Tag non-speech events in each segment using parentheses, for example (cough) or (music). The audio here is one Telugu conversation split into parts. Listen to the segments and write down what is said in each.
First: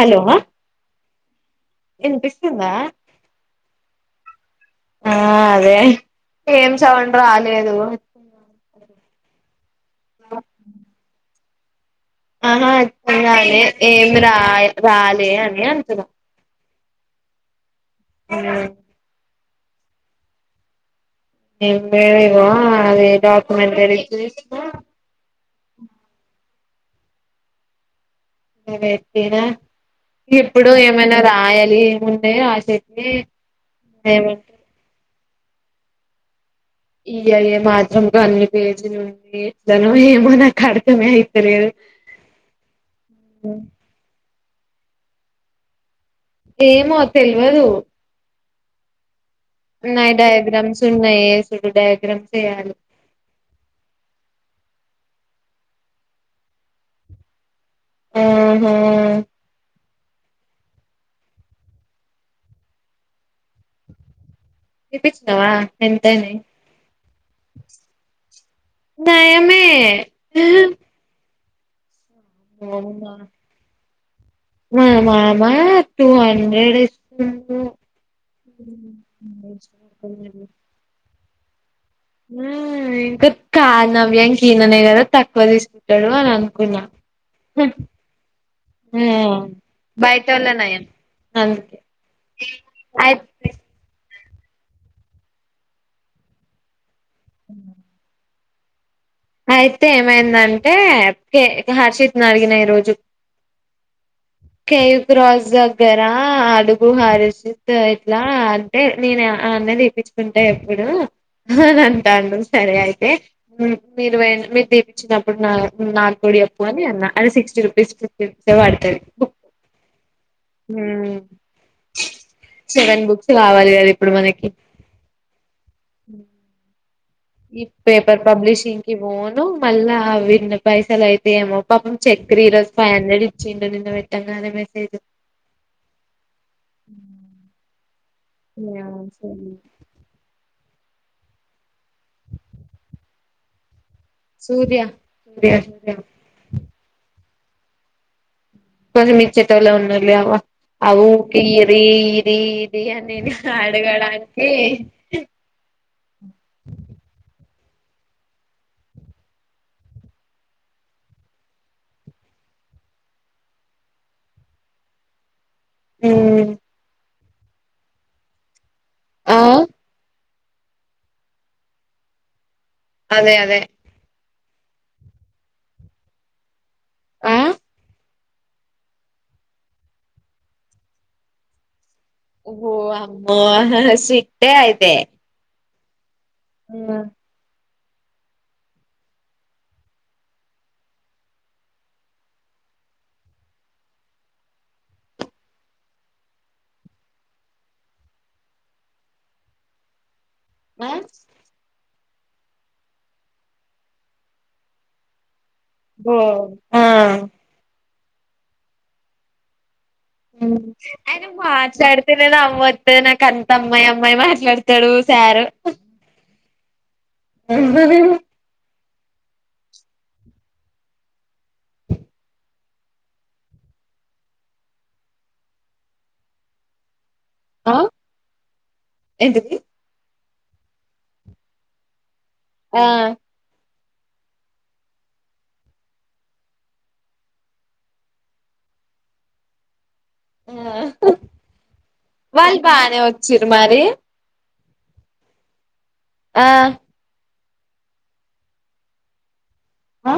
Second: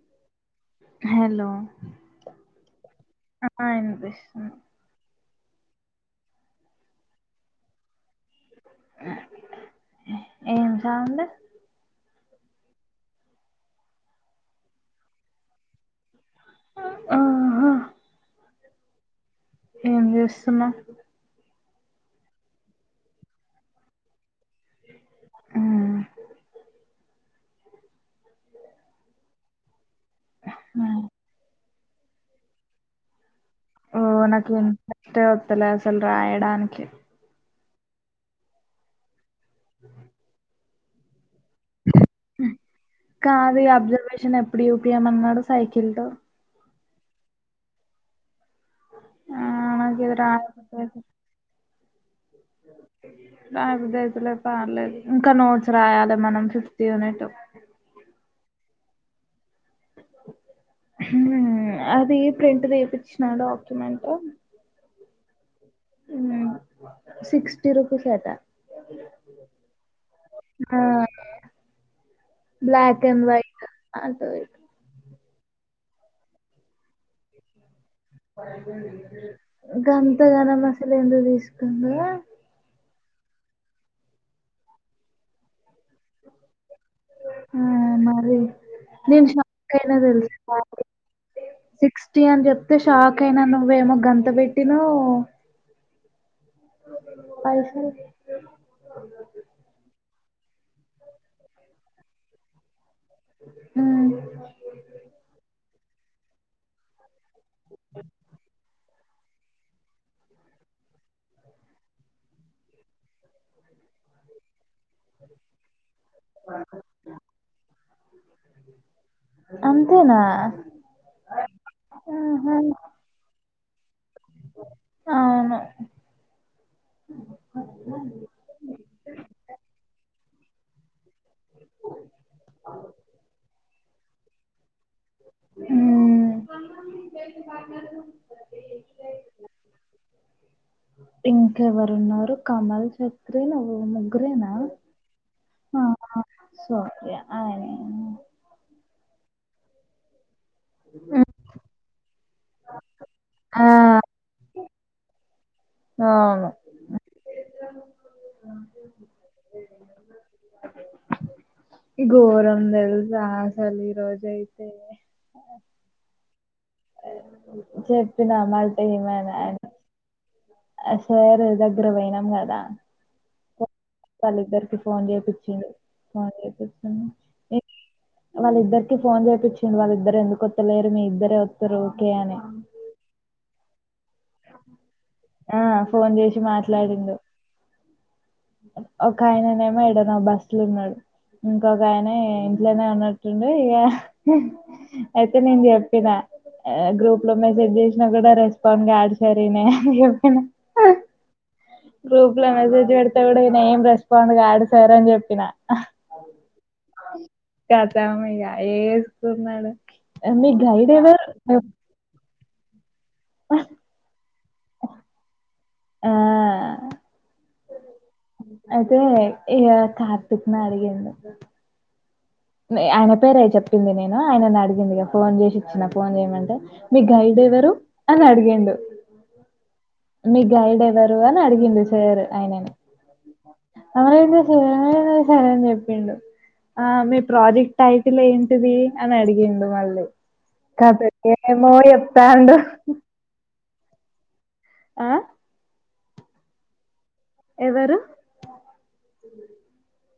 హలో హలో వినిపిస్తుందా ఆ వినిపిస్తుంది ఆ అదే ఏం సౌండ్ రాలేదు ఏం సౌండ్డు ఆహా అర్థం కాలే ఏమి రా రాలే అని అంటున్నాం ఆహా ఉ ఏం చేస్తున్నా ఏం లేదు ఏమో అది డాక్యుమెంట్ వెరిఫికేషను కరెక్టేనా ఎప్పుడు ఏమైనా రాయాలి ముందే రాసేకి ఓ నాకు ఇంట్రెస్ట్ వతలే అసలు రాయడానికి ఇగ ఏ ఏమాత్రం గన్ని పేజీ ఉంటే ఎట్నో ఏమో నాకు అర్థమే అయి కాదు ఈగా అబ్జర్వేషన్ ఎప్పుడు చూపియ్యమన్నాడు సైకిల్ తో ఏమో తెలవదు ఆ నాకు నాయి ఇది డడాయాగ్రామ్స్ ఉన్నాయి యేసుడు డయాగ్రామ్ నాది దే పారలే ఇంకా నోట్స్ రాయాలి మనం ఫిఫ్త్ యూనిట్ ఆహా ఉ అది ప్రింట్ తీపించిన డాక్యుమెంట్ తీపించినావా ఎంతైనాయి సిక్స్టీ రూపీస్ అట నయమే ఆ బ్లాక్ అవునా అండ్ వైట్ అటు ఇటు మా మామా టూ హండ్రెడ్ ఇచ్చిండు గంతగనం అసలు ఎందుకు తీసుకుందో ఇంకా కానవ్యాంక ఈననే కదా తక్కువ తీసుకుంటాడు అని అనుకున్నా ఆ, మరి ఉ నేను షాక్ అయినా బయటవల్లే తెలుసా నయం అందుకే సిక్స్టీ అని చెప్తే అయి షాక్ అయినా నువ్వేమో గంత పెట్టినావు పైసల్ అయితే ఏమైందంటే కె గా హర్షిత్ అడిగినా ఈ రోజు ఉమ్, కేయూ క్రాస్ దగ్గరా అడుగు హారస్ జిత్ ఇట్లా అంటే నేను ఆ అన్న తీప్పించుకుంటే ఎప్పుడు అని అంటాండు సరే అయితే మీరు పో మీరు దీపించినప్పుడు నా గూడ అప్పు అని అన్న అని సిక్స్టీ రూపీస్ ఇస్తే వాడుతయి ఉ అంతేనా ఆహా, సెవెన్ బుక్స్ కావాలి ఇప్పుడు మనకి అవును ఈ పేపర్ పబ్లిషింగ్కిి పోఓను మళ్ళా అవిన్న పైసల అయి తే మో పాపం చెెక్ రీ ఈరోజ ఫైవ్ హండ్రెడ్ ఇచ్చిండు నిన్న పెట్టంగానే పెట్టు ఉ ఆ సర్లే ఇంకెవరు ఉన్నారు కమల్ చక్రి నువ్వు ముగు సూర్య సూర్య సూర్య సోకే అ వు కొ మచ్చటల ఉన్నాాలి అవ ఉమ్, అఊకి ఇరి ఇరి ఇరి అన్ నేను ఆ, అడగడానికి అవును ఇ గోరం తెలుసా అసలు రోజ అయితే ఉ చెప్పినా మళ్ట ఏమైనా ఆ అయన ఆ సేరు దగ్గర పోయినాం కదా అదే అదే వాళ్ళిద్దరికి ఫోన్ చేపిచ్చిండు ఫోన్ చేపిచ్చిండు ఆ ఏ వాళ్ళిద్దరికి ఫోన్ చేపిచ్చిండు వాళ్ళ ఇద్దరు ఎందుకు అత్తలేరు మీ ఇద్దరే వత్తరు ఊకే అని ఓ అమ్మో హహ్ స్ట్రిక్టే అయితే ఆ ఫోన్ చేసి మాట్లాడిండు ఒక ఆయననేమో ఎడనో బస్సుల ఉన్నాడు ఇంకొక ఆయన ఇంట్లోనే ఉన్నట్టుండె ఇగా అయితే నేను చెప్పినా అ గ్రూప్ లో మెసేజ్ చేసినా కూడా రెస్పాండ్ గాడు సార్ ఈనే చెప్ ఆ గ్రూప్ లో మెసేజ్ పెడితే గూడా ఈనే ఏం రెస్పాండ్ కాడు సార్ అని చెప్పిన ఓ ఆ తమ్ ఇగా ఏసుకున్నాడు ఉ అయన మాట్లాడుతే నవ్వు అత్తది నాక అంత అమ్మాయి అమ్మాయి మాట్లాడతాడు సారు ఆ అయితే ఇగా కార్తిక్ ను అడిగిండు ఆయన పేరే చెప్పింది నేను ఆయన అడిగిండు ఇగా ఫోన్ చేసి ఇచ్చిన ఫోన్ చేయమంటే మీ గైడ్ ఎవరు ఆ అని అడిగిండు ఏంటిది మీ గైడ్ ఎవరు అని అడిగిండు సార్ ఆయనని ఆ (unintelligible) సార్ అని చెప్పిండు ఆ మీ ప్రాజెక్ట్ టైటీల్ ఏంటిది అని అడిగగిండు మళ్ళీ ఆ ఖతం ఏమో చెప్తాండు వాళ్ళు బానే వచ్చిర్రు మరి ఆ ఆ ఎవరు ఆ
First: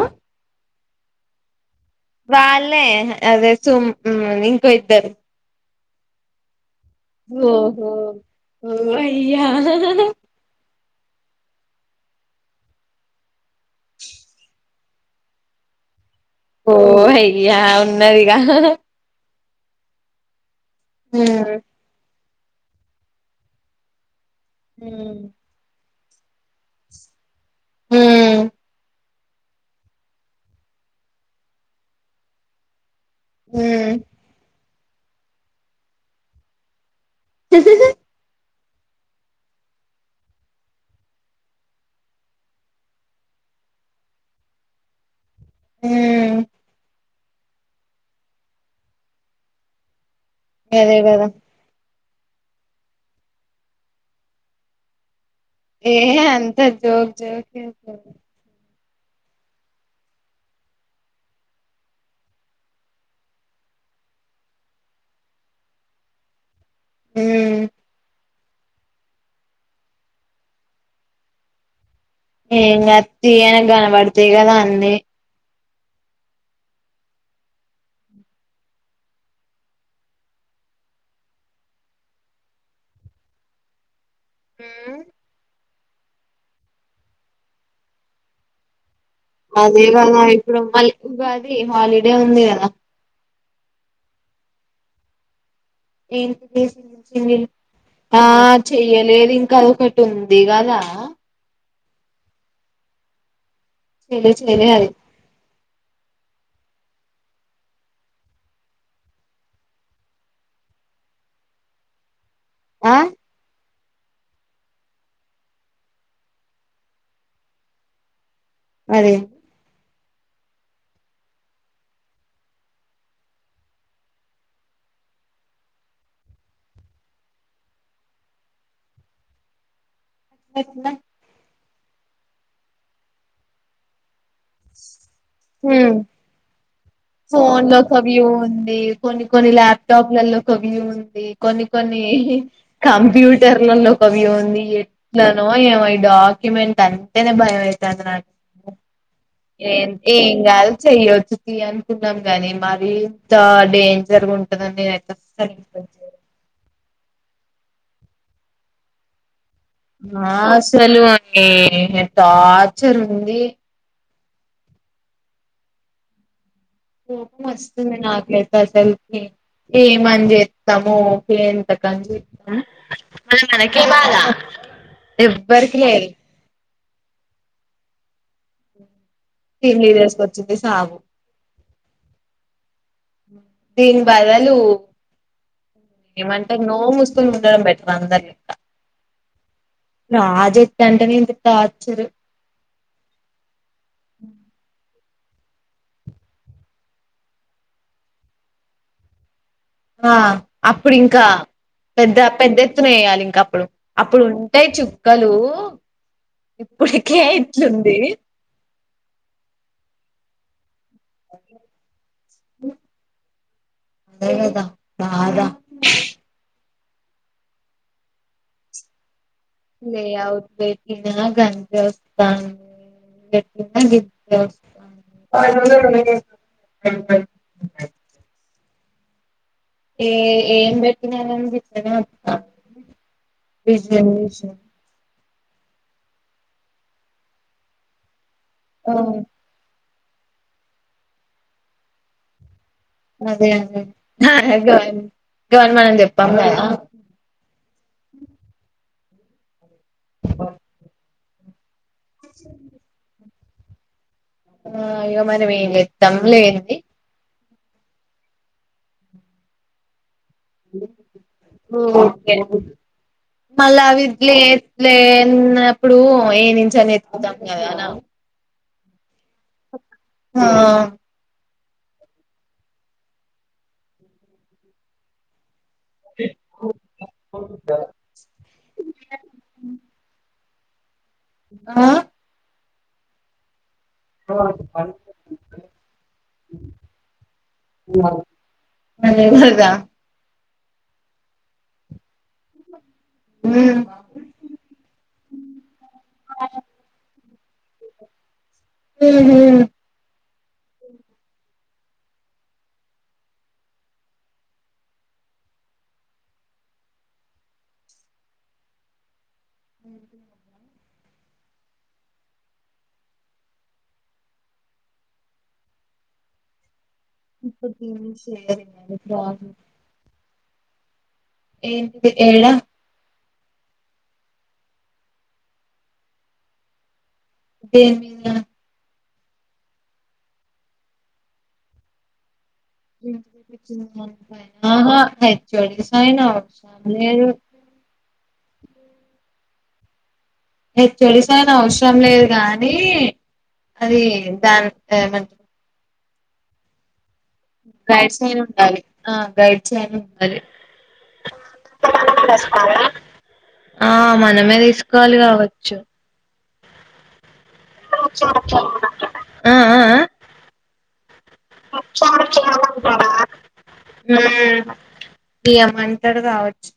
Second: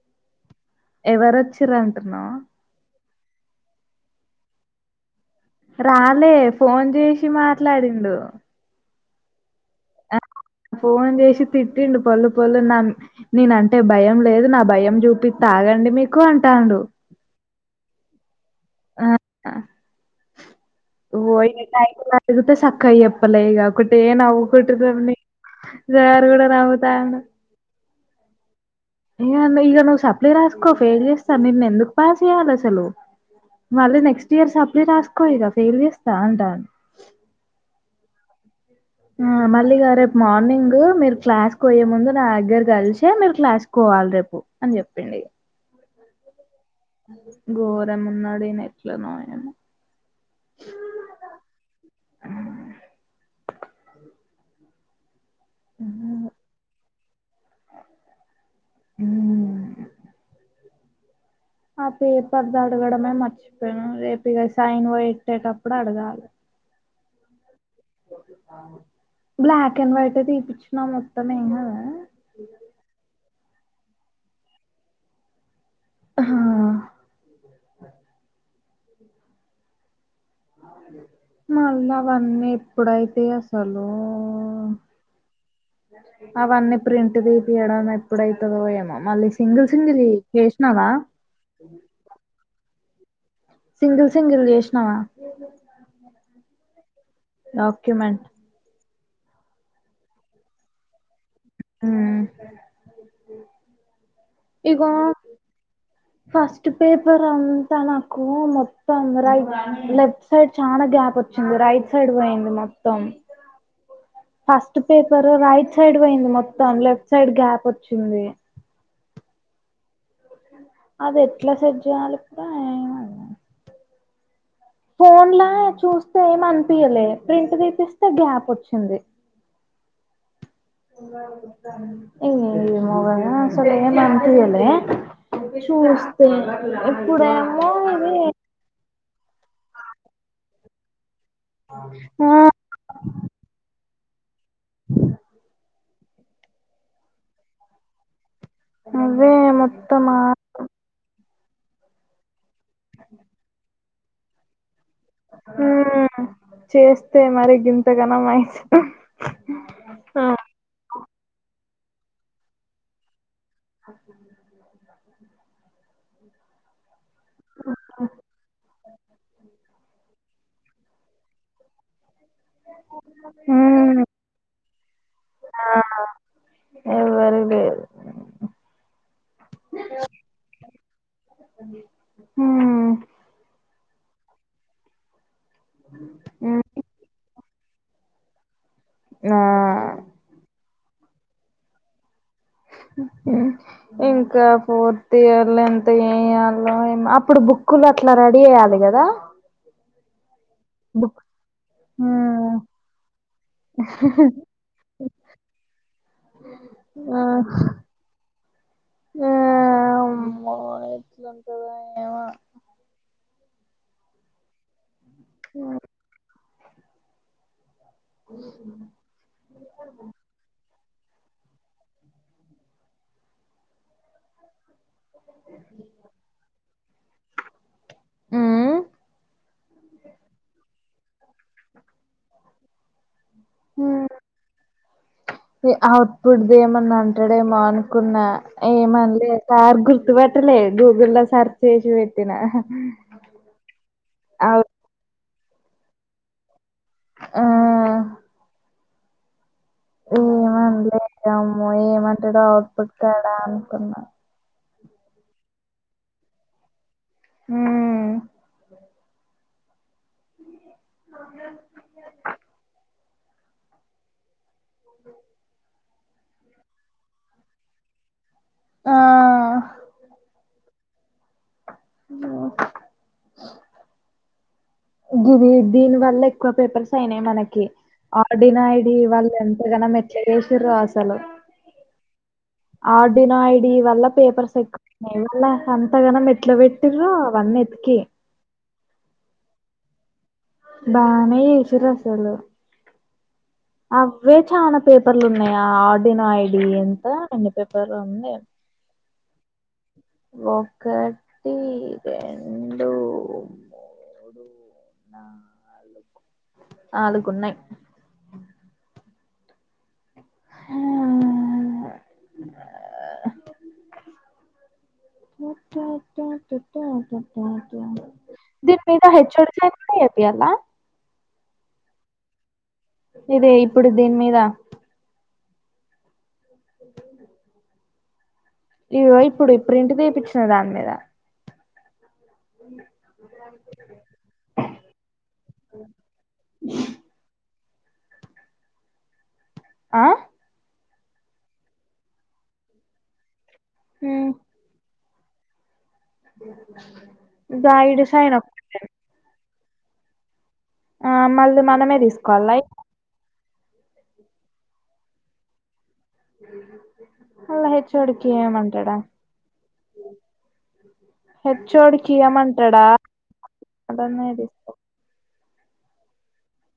ఎవరచ్చిర్ర్ అంటున్నావు వాళ్ళే అదే సుమ్ మ్ ఇంకో ఇద్దరు రాలే ఫోన్ చేశి మాట్లాడిండు య్యా ఆ ఫోన్ చేసి తిట్టిండు పోళ్ళు పోళ్ళు నా నేనంటే భయం లేదు నా భయం చూపిత్తా ఆగండి మీకు ఓ అంటాండు అయ్యా ఉన్నదిగా (unintelligible) ఉమ్ అడిగితే సక్కగా చెప్పాలే ఇగా ఒకటే నవ్వుకుంటా ఉమ్ (unintelligible) సారు గూడా నవ్వుతాండు (unintelligible) ఇగా నువ్వు సప్లి రాసుకో ఫెయిల్ చేస్తా నిన్ను ఎందుకు పాస్ చేయాలి అసలు ఉమ్ మళ్ళీ నెక్స్ట్ ఇయర్ సప్లీ రాసుకో ఇగా ఫెయిల్ చేస్తా అంటాండు హిహిహి ఆ మళ్ళీ ఇగా రేపు మార్నింగ్ మీరు క్లాస్ పోయే ముందు నా దగ్గర కలిసే మీరు క్లాస్ కి పో వాలి రేపు అని చెప్పిండు ఇగా ఊ ఘోరం ఉన్నడు ఈనే ఎట్లనో ఏమో అదే కదా ఆ ఏ ఉమ్. అంత జోక్ జోక్ చెత్తడు ఊ ఆ పేపర్ది అడగడమే మర్చిపోయాను రేపు ఇగా సైన్ పోట్టేటప్పుడు అడగాలి మ్ బ్లాక్ అండ్ వైట్ తీపిచ్చినా మొత్తం ఏం గాదా ఏంగా తీ యన కనపడతాయి కదా అన్నీ హా మళ్ళీ అవన్నీ ఎప్పుడైతే అసలు ఉమ్ అవన్నీ ప్రింట్ తీపియడం ఎప్పుడైతుందో ఏమో మళ్ళీ సింగిల్ అదే సింగిల్ గద ఇప్పుడు చేసినావా మళ్ళీ ఉగాది హాలిడే ఉంది కదా సింగిల్ సింగిల్ చేసినవా ఏంటి సింగల్ సింగిల్ ఆ డాక్యుమెంట్ చే యలేదు ఇంకా ఒకటి ఉంది కదా ఉమ్ లేదు చేయాలి ఫస్ట్ పేపర్ అంతా నాకు మొత్తం రైట్ లెఫ్ట్ సైడ్ చానా గ్యాప్ వచ్చి రైట్ సైడ్ పోయింది ఆ మొత్తం ఫస్ట్ పేపరు రైట్ సైడ్ పోయింది మొత్తం లెఫ్ట్ సైడ్ గ్యాప్ వచ్చింది అదే అది ఎట్లా సెట్ చేయాలి ఇప్పుడు ఏం అర్థంకాలే ఫోన్లా చూస్తే ఏమి అనిపియలే ప్రింట్ తీపిస్తే గ్యాప్ వచ్చింది ఎట్ల ఏమో గద అసలు ఏం అనిపియాలే హ్మ్ చూస్తే ఫోన్ ఇప్పుడేమో లో ఒక ఇది వ్యూ ఉంది కొన్ని కొన్ని ల్యాప్టాప్లలో ఒక వ్యూ ఉంది కొన్ని కొన్ని ఆ కంప్యూటర్లలో వి ఉంది ఎట్లనో ఏమో ఈ డాక్యుమెంట్ అంటేనే భయం అవుతుంది నాకి అవే ఏ మొత్తం ఏం గాదు చేయొచ్చు అనుకున్నాం గాని మరి ఇంత డేంజర్గా ఉంటుందని నే ఉమ్ చేస్తే మరి గింత గణం అయి ఆ అసలు అది టార్చర్ ఉంది కోపం వస్తుంది నాక్ అయితే అసల్కి ఏమని చేస్తాము ఓకే ఎంతకని ఉమ్ ఎవ్వరికి లేరు ఎవరికి లేదు (inaudible) సావు ఉమ్ దీని బదులు ఏమంటే ఉమ్ నో మూసుకొని ఉండడం బట్ వందరికి ఆ గంట నుంచి టార్చర్ ఉమ్ ఇంకా పోర్ త్ ఇయర్ లో ఎంత ఏయాలో అప్పుడు బుక్కులు అట్లా రెడీ అయ్యాలి కదా ఆ బుక్ అప్పుడింకా పెద్ద పెద్ద ఉమ్ ఎత్తున వేయాలి ఇంక అప్పుడు అప్పుడు ఉంటాయి చుక్కలు ఇప్పుడికే ఆ ఇట్లుంది ఆ (inaudible) అదేగద బాగా లే అవుద్ లే గిన గంతే వస్తాంది గట్టిన (inaudible) వస్తాను అ (inaudible) ఏ ఏం పెటినా విత్తన బిజీ మిస్ అవుట్ పట్ది ఏమన్నా అంటాడేమో అనుకున్నా ఆ ఏమనిలే సర్ గు గుర్తు పట్టలే గూగుళ లో సెర్చచ్ చేసి పెట్టినా అదే అదే ఆ గవ గవర్నమెంట్ అని చెప్పాందా ఆ ఏమన్లే ఇంకా అమ్మో ఏమంటాడు అవుట్ పట్ కాడ అనుకున్నా ఆ ఇగ మనం ఏం చేతమ్ లేండి ఉ ఓకే మళ విజలీ లేన్నప్పుడు ఏ నించని ఎత్కుతాం కదానా ఆ ఆ ఓ గుది ఏ దీని వల్ల ఎక్కువ పేపర్స్ అయినాయి మనకి ఆడిన్ ఐడి వాల్ళ ఎంతగానం ఎట్లా చేసిర్రో అసలు ఆ ఆడినయి డి వల్ల పేపర్స్ ఎక్కున్నాయి మల్ల అంతగానం మెట్లు పెట్టి్రో అవన్నీ ఎతికి ఆదే దా బానే చేసిర్రు అసలు ఉమ్ అవే చానాా పేపర్లు ఉన్నాయి ఆడిన్ో ఐడి ఎంత అన్ని పేపర్ ఉంది ఉహు ఒకక్కటి రెండ మూడు నాలుగు నాలుగున్నాయి్ ఉహు ట ట ట ట ట దీన్ కైతే హెచ్వోడీసీ అని ఉంది పియప్పయాలా నా ఏంటి ఏడా ఇదే ఇప్పుడు దీని మీద దేని మీద ఇగో ఇప్పుడు ఇప్పుడు ప్రింట్ తీయిచ్చిన దాని మీద ప్రింట్ తీపిచ్చిన దానిపైన ఆహా హెచ్వోడి సైనా లేదు ఉ ఆ హెచ్వోడి సైన్ అవసరం లేదు గానీ అది దాన్ ఏమని అ గైడ్స్ైన్ ఉండాలి ఆ గైడ్స్ైన్ ఉండాలి ఆ మళ్ మనమే తీసుకోవాల ఇప్పుడు ఆ మనమే తీసుకోవాలి కావచ్చు మల్ల హెచ్చ కి ఇయ్యమంటాడా ఆ ఆ హెచ్వోడికి ఇయ్యమంటాడా అడున్నాయి తీసుకో ఇయ్యమంటారు కావచ్చు